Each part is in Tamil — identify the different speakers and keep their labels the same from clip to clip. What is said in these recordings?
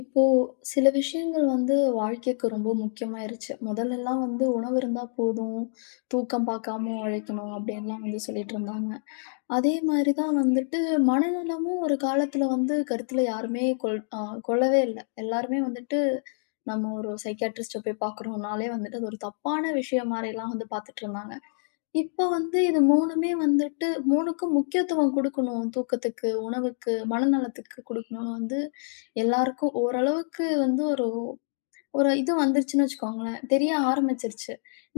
Speaker 1: இப்போ சில விஷயங்கள் வந்து வாழ்க்கைக்கு ரொம்ப முக்கியமாயிருச்சு. முதல்லலாம் வந்து உணவு இருந்தா போதும், தூக்கம் பார்க்காம உழைக்கணும் அப்படின்லாம் வந்து சொல்லிட்டு இருந்தாங்க. அதே மாரி தான் வந்துட்டு மனநலமும் ஒரு காலத்துல வந்து கருத்துல யாருமே கொள்ளவே இல்ல. எல்லாருமே வந்துட்டு நம்ம ஒரு சைக்கியாட்ரிஸ்ட்ட போய் பார்க்குறோம்னாலே வந்துட்டு அது ஒரு தப்பான விஷயம் மாரிலாம் வந்து பார்த்துட்டுருந்தாங்க. இப்ப வந்து இது 3மே வந்துட்டு 3க்கும் முக்கியத்துவம் குடுக்கணும். தூக்கத்துக்கு, உணவுக்கு, மனநலத்துக்கு குடுக்கணும்னு வந்து எல்லாருக்கும் ஓரளவுக்கு வந்து ஒரு ஒரு இது வந்துருச்சுன்னு வச்சுக்கோங்களேன். தெரிய ஆரம்பிச்சுருச்சு.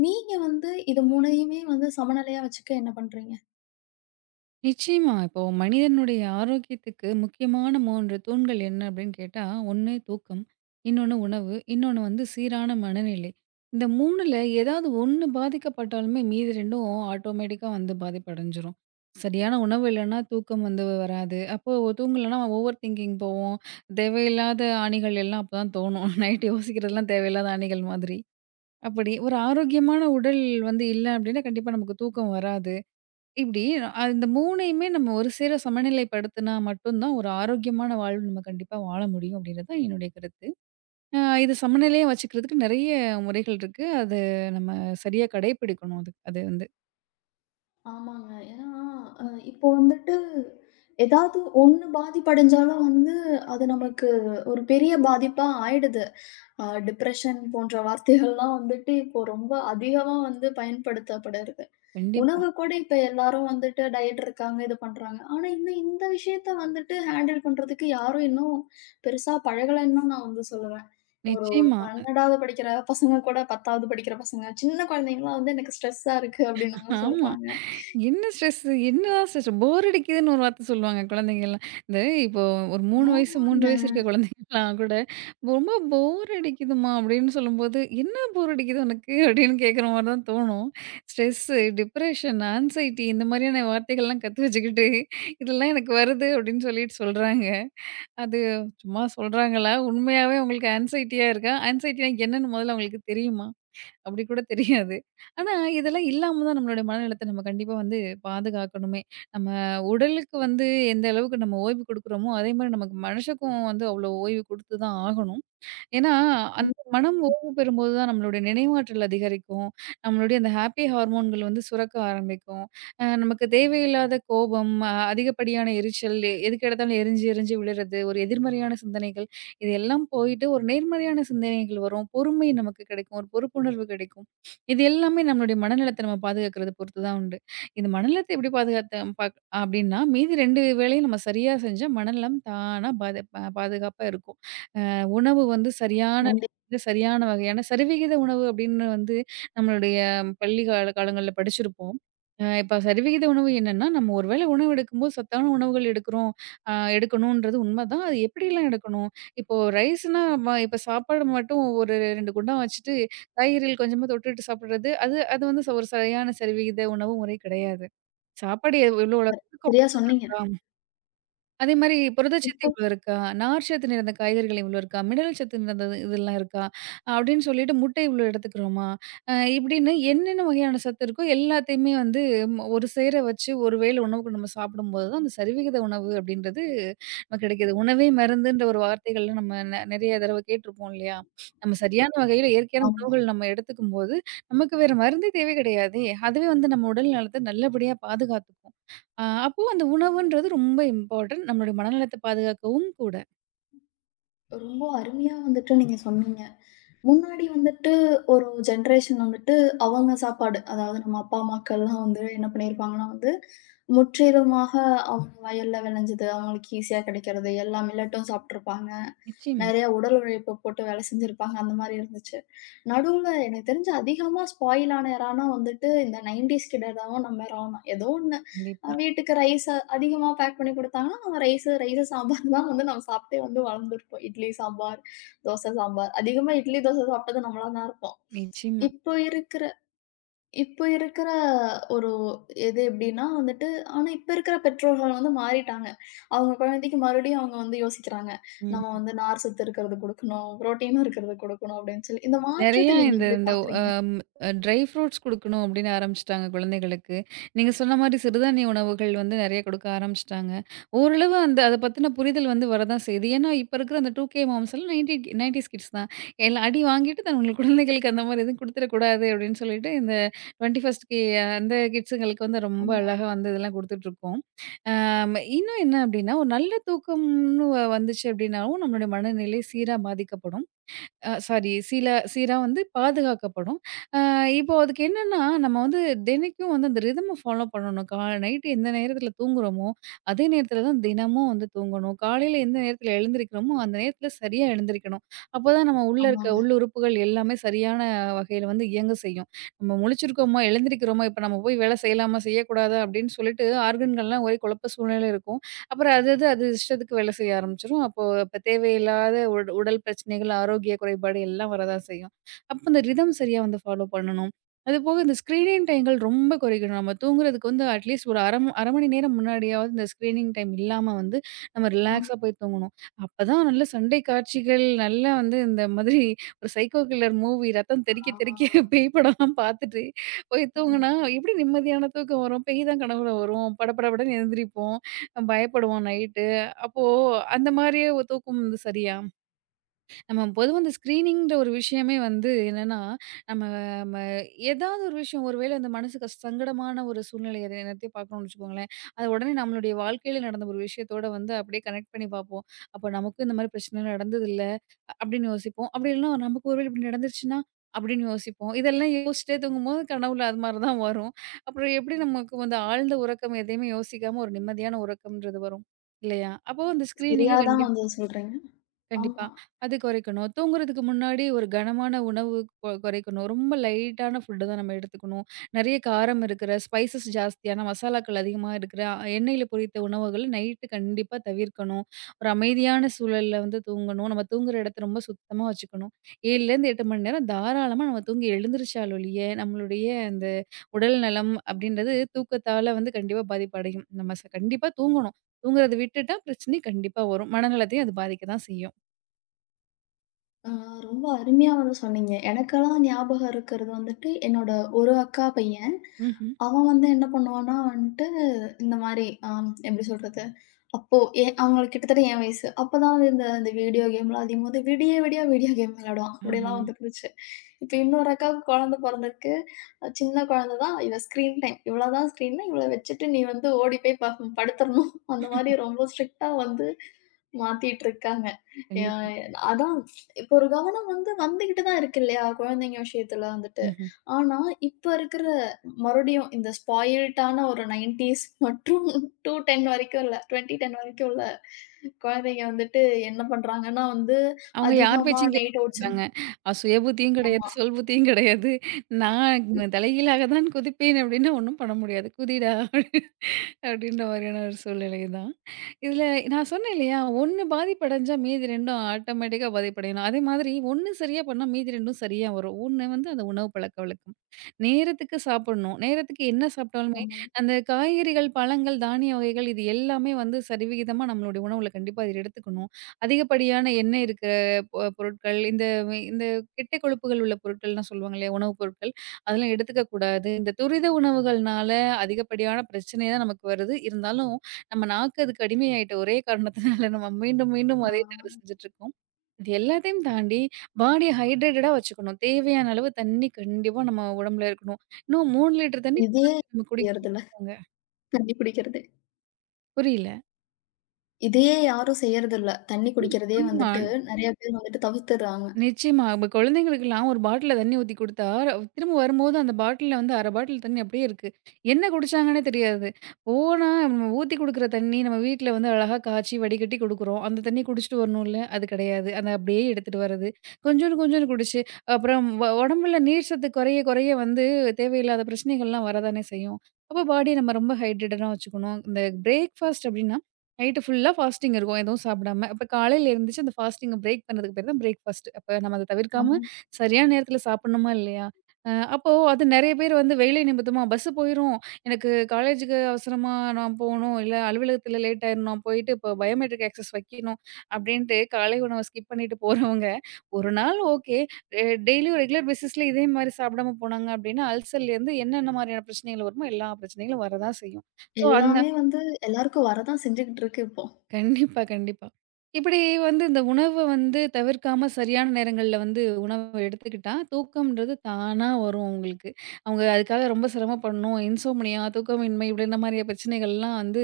Speaker 1: நீங்க வந்து இது 3யுமே வந்து சமநிலையா வச்சுக்க என்ன பண்றீங்க?
Speaker 2: நிச்சயமா. இப்போ மனிதனுடைய ஆரோக்கியத்துக்கு முக்கியமான 3 தூண்கள் என்ன அப்படின்னு கேட்டா, ஒண்ணு தூக்கம், இன்னொன்னு உணவு, இன்னொன்னு வந்து சீரான மனநிலை. இந்த 3ல ஏதாவது ஒண்ணு பாதிக்கப்பட்டாலுமே மீதி 2ம் ஆட்டோமேட்டிக்கா வந்து பாதிப்படைஞ்சிரும். சரியான உணவு இல்லைன்னா தூக்கம் வந்து வராது. அப்போ தூங்கலன்னா ஓவர் திங்கிங் போவோம். தேவையில்லாத ஆணிகள் எல்லாம் அப்பதான் தோணும். நைட் யோசிக்கிறதெல்லாம் தேவையில்லாத ஆணிகள் மாதிரி. அப்படி ஒரு ஆரோக்கியமான உடல் வந்து இல்ல அப்படின்னா கண்டிப்பா நமக்கு தூக்கம் வராது. இப்படி இந்த 3யுமே நம்ம ஒரு சேர சமநிலைப்படுத்தினா மட்டும் தான் ஒரு ஆரோக்கியமான வாழ்வு நம்ம கண்டிப்பா வாழ முடியும் அப்படின்றது தான் என்னுடைய கருத்து. இது சமநிலையா வச்சுக்கிறதுக்கு நெறைய முறைகள் இருக்கு. அது நம்ம சரியா கடைபிடிக்கணும். அது அது வந்து
Speaker 1: ஆமாங்க. ஏன்னா, அ இப்போ வந்துட்டு ஏதாவது ஒண்ணு பாதிப்படைஞ்சாலும் வந்து அது நமக்கு ஒரு பெரிய பாதிப்பா ஆயிடுது. டிப்ரஷன் போன்ற வார்த்தைகள்லாம் வந்துட்டு இப்போ ரொம்ப அதிகமா வந்து பயன்படுத்தப்படுது.
Speaker 2: கண்டிப்பா.
Speaker 1: உணவு கூட இப்ப எல்லாரும் வந்துட்டு டயட் இருக்காங்க, இது பண்றாங்க. ஆனா இன்னும் இந்த விஷயத்த வந்துட்டு ஹேண்டில் பண்றதுக்கு யாரும் இன்னும் பெருசா பழகலன்னும் நான் வந்து சொல்லுவேன். ஒரு
Speaker 2: நிச்சயமா.
Speaker 1: 12வது படிக்கிற பசங்க கூட 10வது படிக்கிற பசங்க, சின்ன குழந்தைங்கலாம் வந்து எனக்கு ஸ்ட்ரெஸ்ஸா இருக்கு அப்டின்னுலாம்
Speaker 2: ஆமா.
Speaker 1: சொல்றாங்க.
Speaker 2: என்ன ஸ்ட்ரெஸ்ஸு? என்னதான் ஸ்ட்ரெஸ் போர் அடிக்குதுன்னு ஒரு வார்த்த சொல்லுவாங்க குழந்தைங்கலாம். இந்த இப்போ ஒரு 3 வயசு 3
Speaker 1: ஆமாங்க.
Speaker 2: வயசு இருக்க குழந்தைங்கலாம் கூட, "ரொம்ப போர் அடிக்குதும்மா" அப்படின்னு சொல்லும்போது, "என்ன போர் அடிக்குது உனக்கு?" அப்படின்னு கேட்குற மாரி தான் தோணும். ஸ்ட்ரெஸ்ஸு, டிப்ரஷன், ஆங்சைட்டி இந்த மாதிரியான வார்த்தைகள்லாம் கத்து வச்சுக்கிட்டு, "இதெல்லாம் எனக்கு வருது" அப்படின்னு சொல்லிட்டு சொல்றாங்க. அது சும்மா சொல்றாங்களா? உண்மையாவே உங்களுக்கு ஆங்சைட்டியா இருக்கா? ஆங்சைட்டினா என்னன்னு முதல்ல அவங்களுக்கு தெரியுமா? அப்படி கூட தெரியாது. ஆனா, இதெல்லாம் இல்லாம தான் நம்மளுடைய மனநலத்த நம்ம கண்டிப்பா வந்து பாதுகாக்கணுமே. நம்ம உடலுக்கு வந்து எந்த அளவுக்கு நம்ம ஓய்வு குடுக்குறோமோ, அதே மாரி நமக்கு மனசுக்கும் வந்து அவ்வளோ ஓய்வு குடுத்து தான் ஆகணும். ஏன்னா, அந்த மனம் ஓய்வு பெறும்போது தான் நம்மளுடைய நினைவாற்றல் அதிகரிக்கும். நம்மளுடைய அந்த ஹாப்பி ஹார்மோன்கள் வந்து சுரக்க ஆரம்பிக்கும். நமக்கு தேவையில்லாத கோபம், அதிகப்படியான எரிச்சல், எதுக்கு எடுத்தாலும் எரிஞ்சு, எரிஞ்சு விழுறது, ஒரு எதிர்மறையான சிந்தனைகள், இது எல்லாம் போயிட்டு ஒரு நேர்மறையான சிந்தனைகள் வரும். பொறுமை நமக்கு கிடைக்கும். ஒரு பொறுப்புணர்வு கிடைக்கும். இது எல்லாமே நம்மளுடைய மனநலத்த நம்ம பாதுகாக்கிறத பொறுத்து தான் உண்டு. இந்த மனநலத்த எப்படி பாதுகாத்த பாக் அப்டின்னா, மீதி 2 வேலையும் நம்ம சரியா செஞ்சா மனநலம் தானா பாதுகாப்பா இருக்கும். உணவு வந்து சரியான
Speaker 1: கண்டிப்பா.
Speaker 2: நேரத்துல, சரியான வகையான சரிவிகித உணவு அப்படின்னு வந்து நம்மளுடைய பள்ளி கால காலங்கள்ல படிச்சிருப்போம். இப்ப சரிவிகித உணவு என்னன்னா, நம்ம ஒரு வேளை உணவு எடுக்கும்போது சத்தான உணவுகள் எடுக்கிறோம், எடுக்கணுன்றது உண்மதான். அது எப்படிலாம் எடுக்கணும்? இப்போ ரைஸ்னா இப்ப சாப்பாடு மட்டும் ஒரு 2 குண்டான் வச்சுட்டு, காய்கறிகள் கொஞ்சமா தொட்டுட்டு சாப்பிடுறது, அது அது வந்து ஒரு சரியான சரிவிகித உணவு முறை கிடையாது. சாப்பாடு எவ்வளோ அளவு இருக்கோ
Speaker 1: சரியா சொன்னீங்க.
Speaker 2: அதே மாரி புரதச்சத்து
Speaker 1: இப்போ.
Speaker 2: இவ்ளோ இருக்கா? நார்ச்சத்து நிறைந்த காய்கறிகள் இவ்ளோ இருக்கா? மினரல் சத்து நிறைந்தது இதெல்லாம் இருக்கா? அப்படின்னு சொல்லிட்டு முட்டை இவ்ளோ எடுத்துக்கிறோமா? இப்படின்னு என்னென்ன வகையான சத்து இருக்கோ எல்லாத்தையுமே வந்து ஒரு சேர வச்சு ஒரு வேள உணவுக்கு நம்ம சாப்பிடும்போது தான் அந்த சரிவிகித உணவு அப்படின்றது நமக்கு கிடைக்கிது. "உணவே மருந்துன்ற" ஒரு வார்த்தைகள்ல நம்ம நிறைய தடவ கேட்டுருப்போம் இல்லையா? நம்ம சரியான வகையில இயற்கையான
Speaker 1: ஆமா.
Speaker 2: உணவுகள் நம்ம எடுத்துக்கும்போது, நமக்கு வேற மருந்தே தேவை கிடையாதே! அதுவே வந்து நம்ம உடல் நலத்த நல்லபடியா பாதுகாத்துக்கும். அப்போ அந்த உணவுன்றது ரொம்ப இம்பார்ட்டன்ட். நம்மளுடைய மனநலத்த பாதுகாக்கவும் கூட.
Speaker 1: ரொம்ப அருமையா வந்துட்டு நீங்க சொன்னீங்க. முன்னாடி வந்துட்டு ஒரு ஜென்ரேஷன் வந்துட்டு அவங்க சாப்பாடு, அதாவது நம்ம அப்பா, அம்மாக்கள்லாம் வந்து என்ன பண்ணியிருப்பாங்கன்னா வந்து, முற்றிலுமாக அவங்க வயல்ல விளைஞ்சது, அவங்களுக்கு ஈஸியா கிடைக்கிறது, எல்லா மில்லட்டும் சாப்பிட்டுருப்பாங்க.
Speaker 2: நிச்சயமா.
Speaker 1: நெறைய உடல் உழைப்பு போட்டு வேலை செஞ்சிருப்பாங்க. அந்த மாரி இருந்துச்சு. நடுவுல எனக்கு தெரிஞ்சு அதிகமா ஸ்பாயில் ஆன எரான்னா வந்துட்டு இந்த 90ஸ் கிட்ட தான் நம்ம எராவும் தான். ஏதோ ஒண்ணு.
Speaker 2: கண்டிப்பா.
Speaker 1: வீட்டுக்கு ரைஸ் அதிகமா பேக் பண்ணி குடுத்தாங்கன்னா, நம்ம ரைஸு ரைஸு சாம்பார் தான் வந்து நம்ம சாப்பிட்டே வந்து வளர்ந்துருப்போம். இட்லி, சாம்பார், தோசை, சாம்பார். அதிகமா இட்லி, தோசை சாப்பிட்டது நம்மளா தான் இருப்போம்.
Speaker 2: நிச்சயமா.
Speaker 1: இப்போ இருக்கிற இப்போ இருக்கிற ஒரு எது எப்படின்னா வந்துட்டு ஆனா இப்ப இருக்கிற பெற்றோர்கள் வந்து மாறிட்டாங்க. அவங்க குழந்தைக்கு மறுபடியும் அவங்க வந்து யோசிக்கிறாங்க. நம்ம
Speaker 2: ம்.
Speaker 1: வந்து நார் சத்து இருக்கிறது குடுக்கணும், புரோட்டீன் இருக்கிறது குடுக்கணும் அப்படின்னு சொல்லி. இந்த
Speaker 2: நெறையா
Speaker 1: மாற்றத்தை நீங்க
Speaker 2: இந்த
Speaker 1: எப்படி
Speaker 2: இந்த
Speaker 1: பாக்குறீங்க?
Speaker 2: அம் ட்ரை ஃப்ரூட்ஸ் குடுக்கணும் அப்படின்னு ஆரம்பிச்சுட்டாங்க குழந்தைகளுக்கு. நீங்க சொன்ன மாரி சிறுதானிய உணவுகள் வந்து நெறைய குடுக்க ஆரம்பிச்சுட்டாங்க. ஓரளவு அந்த அத பத்தின புரிதல் வந்து வரதான் செய்யுது. ஏன்னா, இப்ப இருக்கிற அந்த 2கே மாம்ஸ் எல்லாம் 90 90ஸ் கிட்ஸ் தான். எல்லா அடி வாங்கிட்டு தங்களுக்கு குழந்தைகளுக்கு அந்த மாரி எதுவும் குடுத்துறக்கூடாது அப்படின்னு சொல்லிட்டு, இந்த 21st கே அந்த கிட்ஸுங்களுக்கு வந்து ரொம்ப
Speaker 1: ஆமா,
Speaker 2: அழகா வந்து இதெல்லாம் குடுத்துட்டுருக்கோம். ஆம் இன்னும் என்ன அப்படின்னா, ஒரு நல்ல தூக்கம்னு வந்துச்சு அப்படின்னாவும் நம்மளுடைய மனநிலை சீரா பாதிக்கப்படும். சாரி, சீரா வந்து பாதுகாக்கப்படும். அ இப்போ அதுக்கு என்னன்னா, நம்ம வந்து தினைக்கும் வந்து அந்த ரிதம ஃபாலோ பண்ணணும். நைட்டு எந்த நேரத்தில தூங்குறோமோ, அதே நேரத்தில தான் தினமும் வந்து தூங்கணும். காலையில எந்த நேரத்தில எழுந்திரிக்கிறோமோ, அந்த நேரத்தில சரியா எழுந்திரிக்கணும். அப்பதான் நம்ம உள்ள இருக்க
Speaker 1: ஆமாங்க.
Speaker 2: உள்ளுறுப்புகள் எல்லாமே சரியான வகையில வந்து இயங்க செய்யும். நம்ம முழிச்சிருக்கோமா, எழுந்திரிக்கிறோமா, இப்ப நம்ம போய் வேலை செய்யலாமா, செய்யக்கூடாதா அப்படின்னு சொல்லிட்டு ஆர்கன்கள்லாம் ஒரே குழப்ப சூழ்நிலையில இருக்கும். அப்புறம் அது அது அது இஷ்டத்துக்கு வேலை செய்ய ஆரம்பிச்சுரும். அப்போ தேவையில்லாத உடல் பிரச்சனைகள், ஆரோக்கிய குறைபாடு எல்லாம் வரதான் செய்யும். அப்போ இந்த ரிதம் சரியா வந்து ஃபாலோ பண்ணணும். அதுபோக இந்த ஸ்க்ரீனிங் டைம்கள் ரொம்ப குறைக்கணும். நம்ம தூங்குறதுக்கு வந்து அட்லீஸ்ட் ஒரு 1/2 1/2 மணி நேரம் முன்னாடியாவது இந்த ஸ்க்ரீனிங் டைம் இல்லாம வந்து நம்ம
Speaker 1: ஆமா.
Speaker 2: ரிலாக்ஸா போய் தூங்கணும். அப்பதான் நல்ல சண்டை காட்சிகள், நல்லா வந்து இந்த மாதிரி ஒரு சைக்கோ கில்லர் மூவி ரத்தம்
Speaker 1: ஆ,
Speaker 2: தெறிக்க தெறிக்க பேய் படம்லாம் பார்த்துட்டு போய்
Speaker 1: ஆமா.
Speaker 2: தூங்குனா, எப்படி நிம்மதியான தூக்கம் வரும்? பேய் தான் கனவுல வரும். படபடபடன்னு எந்திரிப்போம். பயப்படுவான் நைட்டு. அப்போ அந்த மாரியே தூக்கம் வந்து சரியா? நம்ம பொதுவா இந்த ஸ்க்ரீனிங்ன்ற ஒரு விஷயமே வந்து என்னன்னா, நம்ம ம ஏதாவது ஒரு விஷயம் ஒரு வேளை அந்த மனசுக்கு சங்கடமான ஒரு சூழ்நிலை எது என்னத்தையும் பார்க்குறோம்னு வச்சுக்கோங்களேன், அத உடனே நம்மளுடைய வாழ்க்கையில நடந்த ஒரு விஷயத்தோட வந்து அப்படியே கனெக்ட் பண்ணி பார்ப்போம். அப்ப நமக்கும் இந்த மாரி பிரச்சனை நடந்ததில்ல. அப்படின்னு யோசிப்போம். அப்படி இல்லன்னா நமக்கு ஒரு வேளை இப்படி நடந்துருச்சுன்னா? அப்படின்னு யோசிப்போம். இதெல்லாம் யோசிச்சுட்டே தூங்கும்போது கனவுல அது மாரி தான் வரும். அப்புறம் எப்படி நமக்கு வந்து ஆழ்ந்த உறக்கம் எதையுமே யோசிக்காம ஒரு நிம்மதியான உறக்கம்ன்றது வரும். இல்லையா? அப்போ அந்த ஸ்க்ரீனிங்க
Speaker 1: சரியா
Speaker 2: கண்டி
Speaker 1: தான் வந்து சொல்றீங்க.
Speaker 2: கண்டிப்பா.
Speaker 1: ஆமா.
Speaker 2: அது குறைக்கணும். தூங்குறதுக்கு முன்னாடி ஒரு கனமான உணவு குறைக்கணும். ரொம்ப லைட்டான ஃபுட் தான் நம்ம எடுத்துக்கணும். நெறைய காரம் இருக்கிற, ஸ்பைசஸ் ஜாஸ்தியான மசாலாக்கள் அதிகமா இருக்கிற, எண்ணெயில பொரித்த உணவுகள் நைட்டு கண்டிப்பா தவிர்க்கணும். ஒரு அமைதியான சூழல்ல வந்து தூங்கணும். நம்ம தூங்குற இடத்த ரொம்ப சுத்தமா வச்சுக்கணும். 7லேருந்து 8 மணி நேரம் தாராளமா நம்ம தூங்கி எழுந்திரிச்சால் ஒழிய, நம்மளுடைய அந்த உடல் நலம் அப்படின்றது தூக்கத்தால வந்து கண்டிப்பா பாதிப்படையும். நம்ம கண்டிப்பா தூங்கணும். தூங்குறத விட்டுட்டா பிரச்சனை கண்டிப்பா வரும். மனநலத்தையும் அது பாதிக்க தான் செய்யும்.
Speaker 1: ஆ, ரொம்ப அருமையா வந்து சொன்னீங்க. எனக்கெல்லாம் ஞாபகம் இருக்கிறது வந்துட்டு, என்னோட ஒரு அக்கா பையன்.
Speaker 2: ம்ஹ்ம்.
Speaker 1: அவன் வந்து என்ன பண்ணுவான்னா வந்துட்டு, இந்த மாரி ஆம் எப்படி சொல்றது? அப்போ அவங்களுக்கு கிட்டத்தட்ட என் வயசு. அப்பதான் வந்து இந்த இந்த வீடியோ கேம்லாம் அதிகமாது விடிய விடிய வீடியோ கேம் விளையாடுவான்.
Speaker 2: ஆஹா.
Speaker 1: அப்படிலாம் வந்துருந்துச்சு. இப்ப இன்னொரு அக்காவுக்கு குழந்தை பொறந்திருக்கு. சின்ன குழந்தை தான். இவ ஸ்க்ரீன் டைம் இவ்வளோ தான் ஸ்க்ரீன்னா, இவ்வளோ வச்சுட்டு நீ வந்து ஓடி போய் படுத்துறணும். அந்த மாரி ரொம்ப ஸ்ட்ரிக்ட்டா வந்து மாத்திட்டு இருக்காங்க. ய
Speaker 2: கண்டிப்பா.
Speaker 1: அதான் இப்போ ஒரு கவனம் வந்து வந்துகிட்டு தான் இருக்கு இல்லையா? குழந்தைங்க விஷயத்துல வந்துட்டு.
Speaker 2: ம்ஹ்ம்.
Speaker 1: ஆனா, இப்ப இருக்கிற மறுபடியும் இந்த ஸ்பாயில்டான ஒரு 90ஸ் மற்றும் 210 வரைக்கும் இல்ல, 2010 வரைக்கும் உள்ள குழந்தைங்க வந்துட்டு என்ன பண்றாங்கன்னா வந்து,
Speaker 2: அவங்க யார்
Speaker 1: அதிகமா
Speaker 2: பேச்சும் கேட்க
Speaker 1: நைட் ஓட்ஸ்.
Speaker 2: மாட்டாங்க. சுய புத்தியும் கிடையாது,
Speaker 1: ஆமா,
Speaker 2: சொல் புத்தியும் கிடையாது. நான் தலைகீழாக தான் குதிப்பேன் அப்படின்னா ஒண்ணும் பண்ண முடியாது. குதிடா! அப்படின்ற மாதிரியான ஒரு சூழ்நிலை தான். இதில நான் சொன்னேன் இல்லையா? 1 பாதிப்படைஞ்சா மீதி 2ம் ஆட்டோமேட்டிக்கா பாதிப்படையணும். அதே மாதிரி 1 சரியா பண்ணா மீதி 2ம் சரியா வரும். 1 வந்து அந்த உணவு பழக்கவழக்கம். நேரத்துக்கு சாப்பிடணும். நேரத்துக்கு என்ன சாப்பிட்டாலுமே,
Speaker 1: ஆமா.
Speaker 2: அந்த காய்கறிகள், பழங்கள், தானிய வகைகள் இது எல்லாமே வந்து சரிவிகிதமா நம்மளுடைய உணவுல கண்டிப்பா இத எடுத்துக்கணும். அதிகப்படியான எண்ணெய் இருக்கிற பொருட்கள், இந்த இந்த கெட்ட கொழுப்புகள் உள்ள பொருட்கள்லாம் சொல்லுவாங்க இல்லையா? உணவுப் பொருட்கள். அதெல்லாம் எடுத்துக்க கூடாது. இந்த துரித உணவுகள்னால அதிகப்படியான பிரச்சனை தான் நமக்கு வருது. இருந்தாலும் நம்ம நாக்கு அதுக்கு அடிமையாயிட்ட ஒரே காரணத்தினால நம்ம மீண்டும், மீண்டும்
Speaker 1: ஆ
Speaker 2: அதே தவறு செஞ்சுட்டுருக்கோம். இது எல்லாத்தையும் தாண்டி பாடிய ஹைட்ரேட்டடா வச்சுக்கணும். தேவையான அளவு தண்ணி கண்டிப்பா நம்ம உடம்புல இருக்கணும். இன்னும் 3 லிட்டர் தண்ணி ஒரு
Speaker 1: இதே
Speaker 2: நாளைக்கு நம்ம குடிக்கணும்னு
Speaker 1: செய்றதில்ல.
Speaker 2: சொல்றாங்க.
Speaker 1: தண்ணி குடிக்கிறது.
Speaker 2: புரியல.
Speaker 1: இதையே யாரும் செய்றதில்ல. தண்ணி குடிக்கிறதையே
Speaker 2: ஆமா.
Speaker 1: வந்துட்டு நெறைய பேர் வந்துட்டு தவிர்த்துடுறாங்க.
Speaker 2: நிச்சயமா. இப்ப குழந்தைங்களுக்கெல்லாம் ஒரு பாட்டில்ல தண்ணி ஊத்தி குடுத்தா, திரும்ப வரும்போது அந்த பாட்டில்ல வந்து 1/2 பாட்டில் தண்ணி அப்படியே இருக்கு. என்ன குடிச்சாங்கன்னே தெரியாது. போனா நம்ம ஊத்தி குடுக்குற தண்ணி நம்ம வீட்ல வந்து அழகா காய்ச்சி வடிகட்டி குடுக்குறோம். அந்த தண்ணி குடிச்சிட்டு வரணும்ல, அது கிடையாது. அத அப்படியே எடுத்துட்டு வர்றது. கொஞ்சோண்டு கொஞ்சோண்டு குடிச்சு, அப்புறம் உடம்புல நீர் சத்து குறைய குறைய வந்து தேவையில்லாத பிரச்சனைகள்லாம் வரதானே செய்யும். அப்போ பாடிய நம்ம ரொம்ப ஹைட்ரேட்டடா வச்சுக்கணும். இந்த பிரேக்ஃபாஸ்ட் அப்படின்னா நைட்டு ஃபுல்லா ஃபாஸ்டிங் இருக்கும். எதுவும் சாப்பிடாம. அப்ப காலையில எந்திரிச்சு அந்த ஃபாஸ்டிங்க பிரேக் பண்ணதுக்கு பேரு தான் பிரேக்ஃபாஸ்ட். அப்ப நம்ம அத தவிர்க்காம
Speaker 1: ஆமா.
Speaker 2: சரியான நேரத்துல சாப்பிடணுமா இல்லையா? அப்போ அது நெறைய பேர் வந்து வேலை நிமித்தமா பஸ் போயிரும். எனக்கு காலேஜுக்கு அவசரமா நான் போணும். இல்ல அலுவலகத்துல லேட் ஆயிரும். நான் போயிட்டு இப்போ பயோமெட்ரிக் ஆக்சஸ் வைக்கணும். அப்டின்ட்டு காலை உணவ ஸ்கிப் பண்ணிட்டு போறவங்க, ஒரு நாள் ஓகே. டெய்லியும் ரெகுலர் பேசிஸ்ல இதே மாரி சாப்பிடாம போனாங்க அப்டின்னா, அல்சர்லேருந்து என்னென்ன மாரியான பிரச்சனைகள் வருமோ எல்லா பிரச்சனைகளும் வரதான் செய்யும். ஸோ அந்த
Speaker 1: எல்லாமே வந்து எல்லாருக்கும் வரதான் செஞ்சுகிட்டு இருக்கு இப்போ.
Speaker 2: கண்டிப்பா, கண்டிப்பா. இப்படி வந்து இந்த உணவ வந்து தவிர்க்காம சரியான நேரங்கள்ல வந்து உணவு எடுத்துக்கிட்டா, தூக்கம்ன்றது தானா வரும் அவங்களுக்கு. அவங்க அதுக்காக ரொம்ப சிரமப்படணும். இன்சோம்னியா, தூக்கமின்மை இப்படின்ற மாரியா பிரச்சனைகள்லாம் வந்து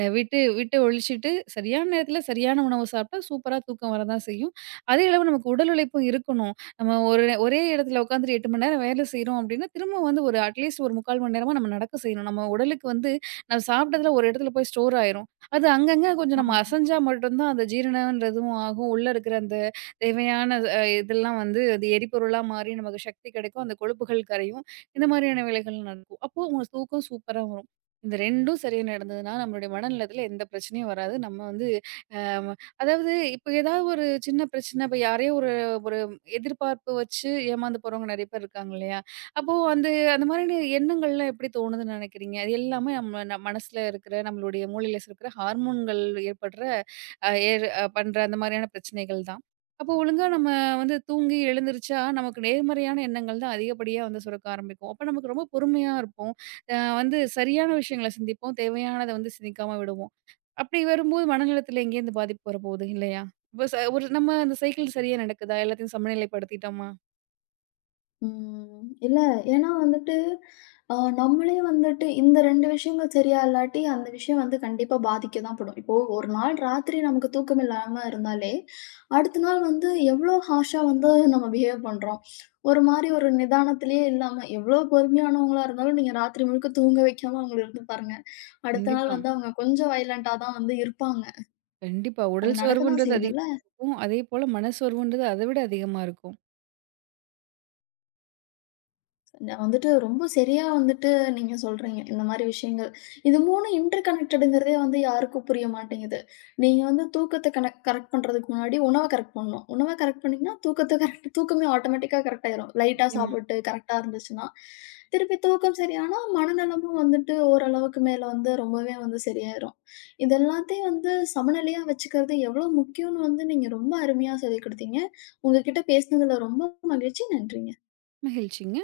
Speaker 2: விட்டு விட்டு ஒழிச்சுட்டு, சரியான நேரத்துல சரியான உணவு சாப்பிட்டா சூப்பரா தூக்கம் வரதான் செய்யும். அதே அளவு நமக்கு உடல் உழைப்பும் இருக்கணும். நம்ம ஒரே இடத்துல உட்காந்துட்டு 8 மணி நேரம் வேலை செய்றோம் அப்படின்னா, திரும்ப வந்து அட்லீஸ்ட் ஒரு 3/4 மணி நேரமா நம்ம நடக்க செய்யணும். நம்ம உடலுக்கு வந்து நம்ம சாப்பிட்டதுல ஒரு இடத்துல போய் ஸ்டோர் ஆயிரும். அது அங்கங்க கொஞ்சம் நம்ம
Speaker 1: ஆமா.
Speaker 2: அசஞ்சா மட்டும் தான் அந்த ஜீரணம்ன்றதும் ஆகும். உள்ள இருக்கிற அந்த தேவையான இதெல்லாம் வந்து அது எரிபொருளா மாறி நமக்கு சக்தி கிடைக்கும். அந்த கொழுப்புகள் கரையும். இந்த மாதிரியான வேலைகள் நடக்கும். அப்போ உங்க தூக்கம் சூப்பரா வரும். இந்த 2ம் சரியா நடந்ததுன்னா, நம்மளுடைய மனநலத்தில எந்த பிரச்சனையும் வராது. நம்ம வந்து அ அதாவது இப்ப ஏதாவது ஒரு சின்ன பிரச்சனை இப்ப யாரையோ ஒரு ஒரு எதிர்பார்ப்பு வச்சு ஏமாந்து போறவங்க நெறைய பேர் இருக்காங்க இல்லையா? அப்போ அந்த அந்த மாதிரியான எண்ணங்கள்லாம் எப்படி தோணுதுன்னு நினைக்கிறீங்க? அது எல்லாமே நம்ம மனசுல இருக்கிற நம்மளுடைய மூளையில சுரக்கிற ஹார்மோன்கள் ஏற்படுற அ ஏற் அ பண்ற அந்த மாதிரியான பிரச்சனைகள் தான். அப்போ ஒழுங்கா நம்ம வந்து தூங்கி எழுந்திரிச்சா, நமக்கு நேர்மறையான எண்ணங்கள் தான் அதிகப்படியா வந்து சுரக்க ஆரம்பிக்கும். அப்ப நமக்கு ரொம்ப பொறுமையா இருப்போம். வந்து சரியான விஷயங்கள சிந்திப்போம். தேவையானத வந்து சிந்திக்காம விடுவோம். அப்படி வரும்போது மனநலத்தில எங்கேருந்து பாதிப்பு வரப்போகுது இல்லையா? இப்ப ஒரு நம்ம அந்த சைக்கிள் சரியா நடக்குதா? எல்லாத்தையும் சமநிலைப்படுத்திட்டோமா?
Speaker 1: ம். இல்ல. ஏன்னா வந்துட்டு, அ நம்மளே வந்துட்டு இந்த 2 விஷயங்கள் சரியா இல்லாட்டி, அந்த விஷயம் வந்து கண்டிப்பா பாதிக்க தான் படும். இப்போ ஒரு நாள் ராத்திரி நமக்கு தூக்கம் இல்லாம இருந்தாலே, அடுத்த நாள் வந்து எவ்ளோ ஹார்ஷா வந்து நம்ம பிஹேவ் பண்றோம். ஒரு மாரி ஒரு நிதானத்திலேயே இல்லாம, எவ்ளோ பொறுமையானவங்களா இருந்தாலும் நீங்க ராத்திரி முழுக்க தூங்க வைக்காம அவங்கள இருந்து பாருங்க. அடுத்த நாள்
Speaker 2: கண்டிப்பா.
Speaker 1: வந்து அவங்க கொஞ்சம் வயலன்ட்டா தான் வந்து இருப்பாங்க.
Speaker 2: கண்டிப்பா.
Speaker 1: அது
Speaker 2: உடல்
Speaker 1: நடக்க தான்
Speaker 2: சோர்வுன்றது
Speaker 1: செய்யுதுல்ல?
Speaker 2: அதிகமா இருக்கும். அதேபோல மனசோர்வுன்றது அத விட அதிகமா இருக்கும்.
Speaker 1: நான் வந்துட்டு ரொம்ப சரியா வந்துட்டு நீங்க சொல்றீங்க. இந்த மாரி விஷயங்கள். இது 3ம் இன்டர் கனெக்டடுங்கிறதே வந்து யாருக்கும் புரிய மாட்டேங்குது. நீங்க வந்து தூக்கத்த கனெக்ட் கரெக்ட் பண்றதுக்கு முன்னாடி உணவ கரெக்ட் பண்ணணும். உணவ கரெக்ட் பண்ணீங்கன்னா, தூக்கத்த கரெக்ட் தூக்கமே ஆட்டோமேட்டிக்கா கரெக்ட் ஆயிரும். லைட்டா
Speaker 2: நிச்சயமா.
Speaker 1: சாப்பிட்டு கரெக்ட்டா இருந்துச்சுன்னா. திருப்பி தூக்கம் சரியானா, மனநலமும் வந்துட்டு ஓரளவுக்கு மேல வந்து ரொம்பவே வந்து சரியாயிரும். இது எல்லாத்தையும் வந்து சமநிலையா வச்சுக்கிறது எவ்வளோ முக்கியம்னு வந்து நீங்க ரொம்ப அருமையா சொல்லிக் குடுத்தீங்க. உங்க கிட்ட பேசினதுல ரொம்ப மகிழ்ச்சி. நன்றிங்க.
Speaker 2: மகிழ்ச்சிங்க.